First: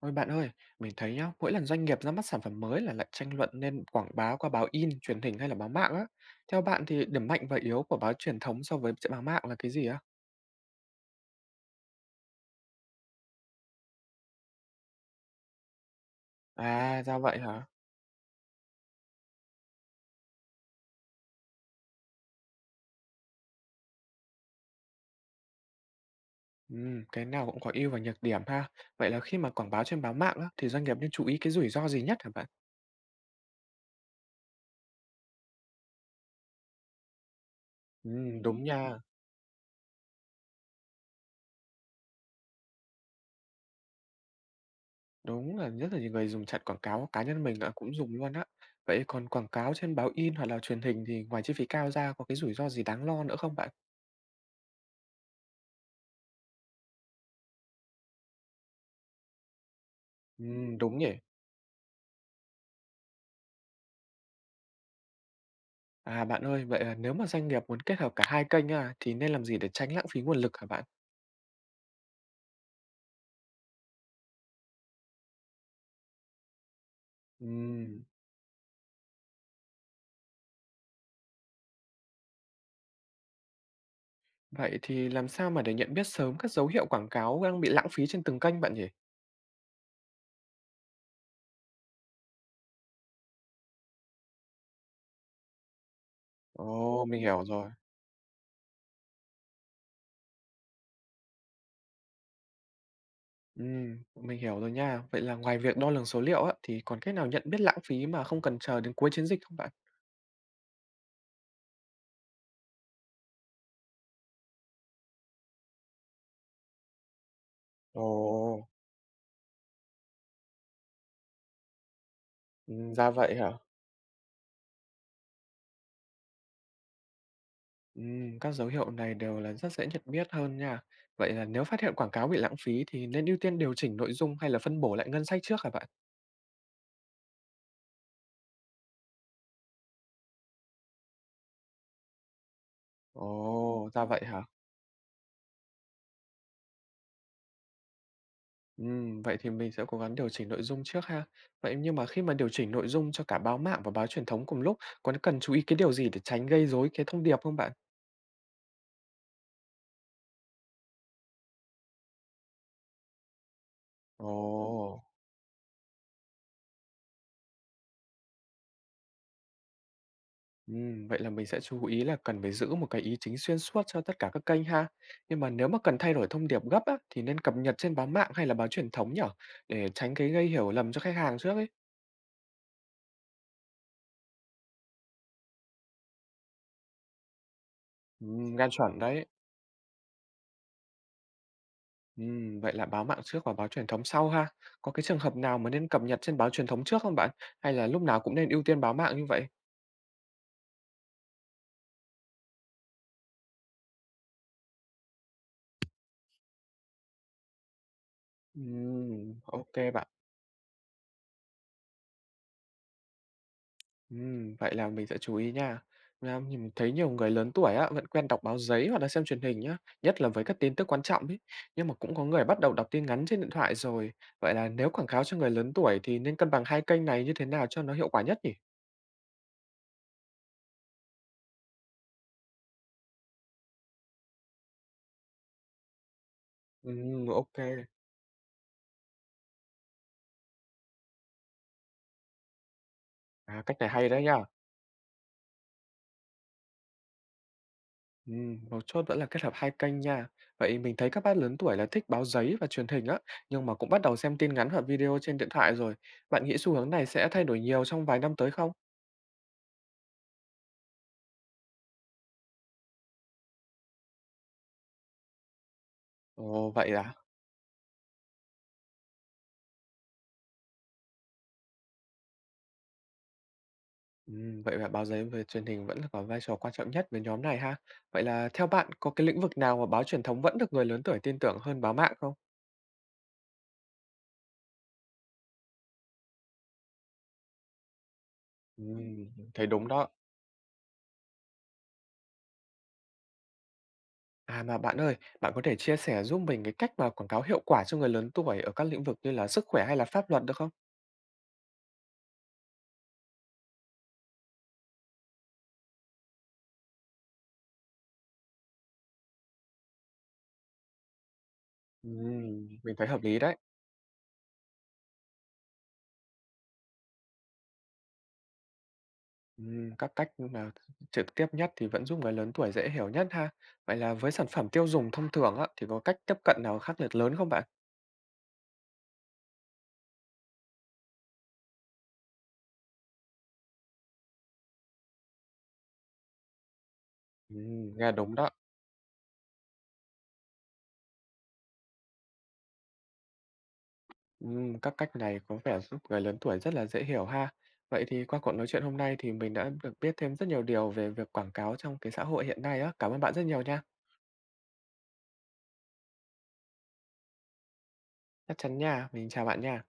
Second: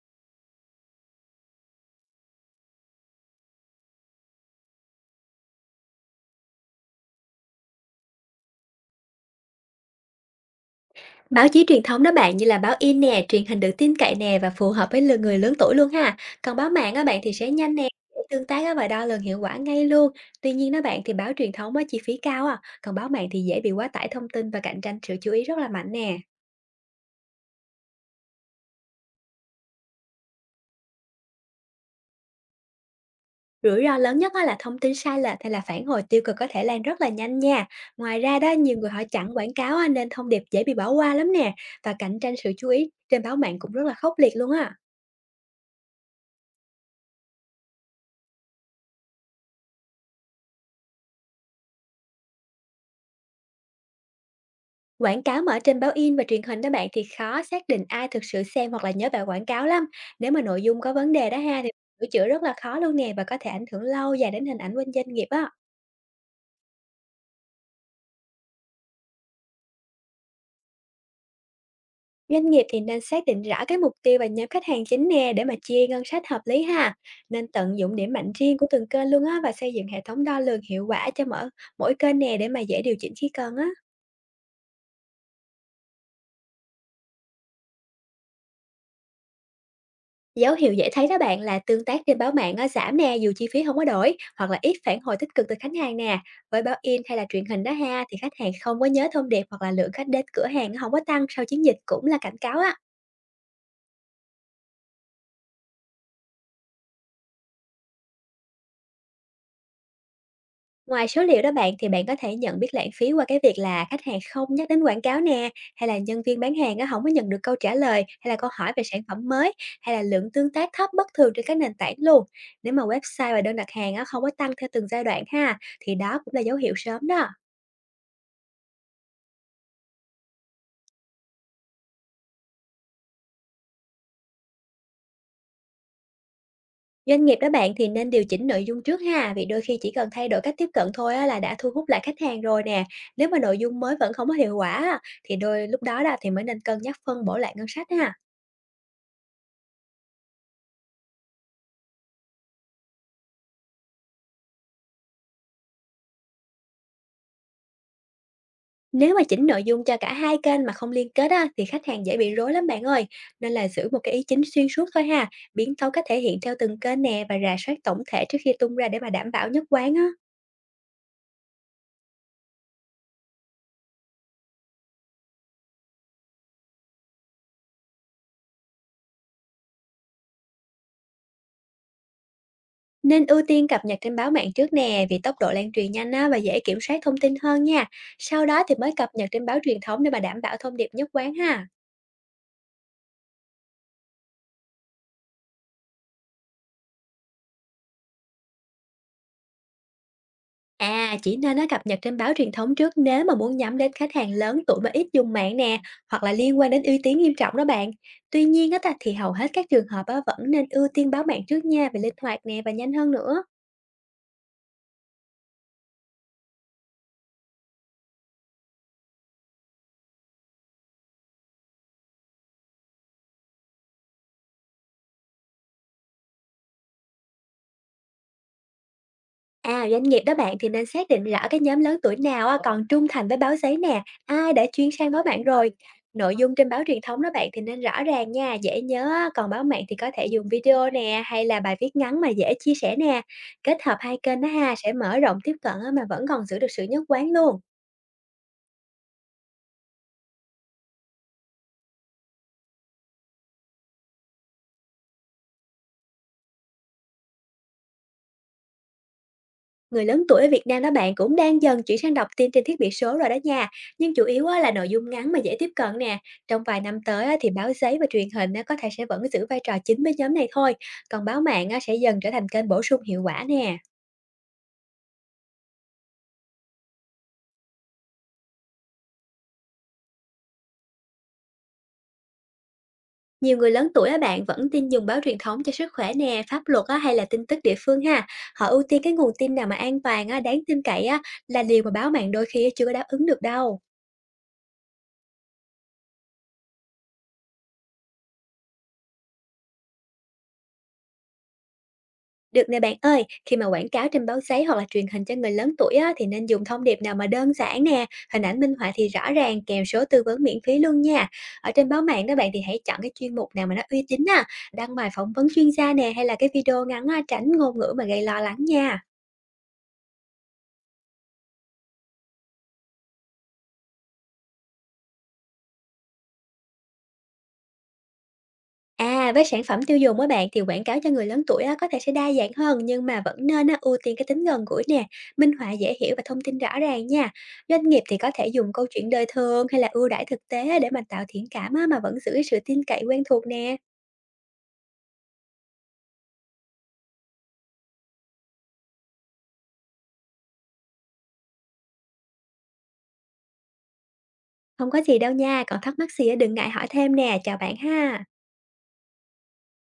Ôi bạn ơi, mình thấy nhá, mỗi lần doanh nghiệp ra mắt sản phẩm mới là lại tranh luận nên quảng bá qua báo in, truyền hình hay là báo mạng á. Theo bạn thì điểm mạnh và yếu của báo truyền thống so với báo mạng là cái gì á? Báo chí truyền thống đó bạn như là báo in nè, truyền hình được tin cậy nè và phù hợp với lứa người lớn tuổi luôn ha. Còn báo mạng À, á ra bạn thì vậy sẽ hả? nhanh nè, dễ tương tác á và đo lường hiệu quả ngay luôn. Tuy nhiên đó bạn thì báo truyền thống á chi phí cao à, còn báo mạng thì dễ bị quá tải thông tin và cạnh tranh sự chú ý rất là mạnh nè. Cái nào cũng có ưu và nhược điểm ha. Vậy là khi mà quảng báo trên báo mạng á, thì doanh nghiệp nên chú ý cái rủi ro gì nhất hả bạn? Rủi ro lớn nhất á là thông tin sai lệch hay là phản hồi tiêu cực có thể lan rất là nhanh nha. Ngoài ra đó, Đúng nhiều người nha. họ chặn quảng cáo á, nên thông điệp dễ bị bỏ qua lắm nè, và cạnh tranh sự chú ý trên báo mạng cũng rất là khốc liệt luôn á. Đúng là nhất là những người dùng chặn quảng cáo, cá nhân mình à, cũng dùng luôn á. Vậy còn quảng cáo trên báo in hoặc là truyền hình thì ngoài chi phí cao ra có cái rủi ro gì đáng lo nữa không bạn? Quảng cáo mà ở trên báo in và truyền hình đó bạn thì khó xác định ai thực sự xem hoặc là nhớ bài quảng cáo lắm. Nếu mà nội dung có Đúng vấn nhỉ. đề đó ha thì sửa chữa rất là khó luôn nè, và có thể ảnh hưởng lâu dài đến hình ảnh của doanh nghiệp á. À, bạn ơi, vậy là nếu mà doanh nghiệp muốn kết hợp cả hai kênh à thì nên làm gì để tránh lãng phí nguồn lực hả bạn? Doanh nghiệp thì nên xác định rõ cái mục tiêu và nhóm khách hàng chính nè để mà chia ngân sách hợp lý ha. Nên tận dụng Ừm, điểm mạnh riêng của từng kênh luôn á và xây dựng hệ thống đo lường hiệu quả cho mỗi mỗi kênh nè để mà dễ điều chỉnh khi cần á. Vậy thì làm sao mà để nhận biết sớm các dấu hiệu quảng cáo đang bị lãng phí trên từng kênh bạn nhỉ? Dấu hiệu dễ thấy đó bạn là tương tác trên báo mạng á, giảm nè dù chi phí không có đổi hoặc là ít phản hồi tích cực từ khách hàng nè. Với báo in Ồ, hay mình là truyền hiểu hình rồi. đó ha thì khách hàng không có nhớ thông điệp, hoặc là lượng khách đến cửa hàng nó không có tăng sau chiến dịch cũng là cảnh cáo á. Mình hiểu rồi nha. Vậy là ngoài việc đo lường số liệu á, thì còn cách nào nhận biết lãng phí mà không cần chờ đến cuối chiến dịch không bạn? Ngoài số liệu đó bạn thì bạn có thể nhận biết lãng phí qua cái việc là khách hàng không nhắc đến quảng cáo nè, hay là nhân viên bán hàng á, không có nhận được câu trả lời Ồ, hay là câu hỏi về sản phẩm mới, hay là lượng tương tác thấp bất thường trên các nền tảng luôn. Nếu mà ra website vậy và hả? đơn đặt hàng á, không có tăng theo từng giai đoạn ha thì đó cũng là dấu hiệu sớm đó. Các dấu hiệu này đều là rất dễ nhận biết hơn nha. Vậy là nếu phát hiện quảng cáo bị lãng phí thì nên ưu tiên điều chỉnh nội dung hay là phân bổ lại ngân sách trước hả bạn? Doanh nghiệp đó bạn thì nên điều chỉnh nội dung trước ha, vì đôi khi chỉ cần thay đổi cách tiếp cận thôi á là đã thu hút lại khách hàng rồi nè. Nếu mà nội dung Ồ, mới ra vẫn vậy không có hả? hiệu quả á, thì đôi lúc đó đó thì mới nên cân nhắc phân bổ lại ngân sách ha. Vậy thì mình sẽ cố gắng điều chỉnh nội dung trước ha. Vậy nhưng mà khi mà điều chỉnh nội dung cho cả báo mạng và báo truyền thống cùng lúc, có cần chú ý cái điều gì để tránh gây rối cái thông điệp không bạn? Nếu mà chỉnh nội dung cho cả hai kênh mà không liên kết á, thì khách hàng dễ bị rối lắm bạn ơi. Nên là giữ một cái ý Ồ, chính xuyên suốt thôi ha, biến tấu cách thể hiện theo từng kênh nè, và rà soát tổng thể trước khi tung ra để mà đảm bảo nhất quán á. Vậy là mình sẽ chú ý là cần phải giữ một cái ý chính xuyên suốt cho tất cả các kênh ha. Nhưng mà nếu mà cần thay đổi thông điệp gấp á, thì nên cập nhật trên báo mạng hay là báo truyền thống nhở? Để tránh cái gây hiểu lầm cho khách hàng trước ấy. Nên ưu tiên cập nhật trên báo mạng trước nè, vì tốc độ lan truyền nhanh á, và dễ kiểm soát thông tin hơn nha. Sau đó Gan thì mới chuẩn cập đấy. nhật trên báo truyền thống để mà đảm bảo thông điệp nhất quán ha. Vậy là báo mạng trước và báo truyền thống sau ha. Có cái trường hợp nào mà nên cập nhật trên báo truyền thống trước không bạn? Hay là lúc nào cũng nên ưu tiên báo mạng như vậy? À, chỉ nên nó cập nhật trên báo truyền thống trước nếu mà muốn nhắm đến khách hàng lớn tuổi mà ít dùng mạng nè, hoặc là liên quan đến uy tín nghiêm trọng đó bạn. Tuy nhiên á, ta thì hầu hết các Ok trường hợp bạn. á, vẫn nên ưu tiên báo mạng trước nha, vì linh hoạt nè và nhanh hơn nữa. Vậy là mình sẽ chú ý nha. Nha, mình thấy nhiều người lớn tuổi á, vẫn quen đọc báo giấy hoặc là xem truyền hình nhá, nhất là với các tin tức quan trọng ấy. Nhưng mà cũng có người bắt đầu đọc tin ngắn trên điện thoại rồi. Vậy là nếu quảng cáo cho người lớn tuổi thì nên cân bằng hai kênh này như thế nào cho nó hiệu quả nhất nhỉ? À, doanh nghiệp đó bạn thì nên xác định rõ cái nhóm lớn tuổi nào á, còn trung thành với báo giấy nè, ai đã chuyển sang báo mạng rồi. Nội dung trên báo truyền thống đó bạn Ok. thì nên rõ ràng nha, dễ nhớ, á, còn báo mạng thì có thể dùng video nè hay là bài viết ngắn mà dễ chia sẻ nè. À, cách Kết này hợp hay hai đấy nhá. kênh đó ha sẽ mở rộng tiếp cận á, mà vẫn còn giữ được sự nhất quán luôn. Mấu chốt vẫn là kết hợp hai kênh nha. Vậy mình thấy các bác lớn tuổi là thích báo giấy và truyền hình á, nhưng mà cũng bắt đầu xem tin ngắn và video trên điện thoại rồi. Bạn nghĩ xu hướng này sẽ thay đổi nhiều trong vài năm tới không? Người lớn tuổi ở Việt Nam đó bạn cũng đang dần chuyển sang đọc tin trên thiết bị số rồi đó nha, nhưng chủ yếu á là nội dung ngắn mà dễ tiếp cận nè. Trong Ồ, vài vậy năm à? tới á thì báo giấy và truyền hình á có thể sẽ vẫn giữ vai trò chính với nhóm này thôi, còn báo mạng á sẽ dần trở thành kênh bổ sung hiệu quả nè. Vậy là báo giấy và truyền hình vẫn là có vai trò quan trọng nhất với nhóm này ha. Vậy là theo bạn có cái lĩnh vực nào mà báo truyền thống vẫn được người lớn tuổi tin tưởng hơn báo mạng không? Nhiều người lớn tuổi á bạn vẫn tin dùng báo truyền thống cho sức khỏe nè, pháp luật á hay là tin tức địa phương ha. Họ ưu tiên cái Ừm, nguồn tin nào thấy mà đúng an đó. toàn á, đáng tin cậy á là điều mà báo mạng đôi khi chưa có đáp ứng được đâu. À mà bạn ơi, bạn có thể chia sẻ giúp mình cái cách mà quảng cáo hiệu quả cho người lớn tuổi ở các lĩnh vực như là sức khỏe hay là pháp luật được không? Được nè bạn ơi, khi mà quảng cáo trên báo giấy hoặc là truyền hình cho người lớn tuổi á, thì nên dùng thông điệp nào mà đơn giản nè, hình ảnh minh họa thì rõ ràng, kèm số tư vấn miễn phí luôn nha. Ở trên báo mạng đó bạn thì hãy Mình chọn thấy cái hợp chuyên lý mục đấy. nào mà nó uy tín á, đăng bài phỏng vấn chuyên gia nè hay là cái video ngắn á, tránh ngôn ngữ mà gây lo lắng nha. Các cách mà trực tiếp nhất thì vẫn giúp người lớn tuổi dễ hiểu nhất ha. Vậy là với sản phẩm tiêu dùng thông thường á, thì có cách tiếp cận nào khác biệt lớn không bạn? À, với sản phẩm tiêu dùng á bạn thì quảng cáo cho người lớn tuổi á, có thể sẽ đa dạng hơn nhưng mà vẫn nên á, ưu tiên cái tính gần gũi nè, minh họa dễ hiểu và thông tin rõ ràng nha. Doanh nghiệp Nghe thì có đúng thể đó. dùng câu chuyện đời thường hay là ưu đãi thực tế á, để mà tạo thiện cảm á, mà vẫn giữ cái sự tin cậy quen thuộc nè. Các cách này có vẻ giúp người lớn tuổi rất là dễ hiểu ha. Vậy thì qua cuộc nói chuyện hôm nay thì mình đã được biết thêm rất nhiều điều về việc quảng cáo trong cái xã hội hiện nay á. Cảm ơn bạn rất nhiều nha. Không có gì đâu nha, còn thắc mắc gì á, đừng ngại hỏi thêm nè, chào bạn ha. Chắc chắn nha. Mình chào bạn nha.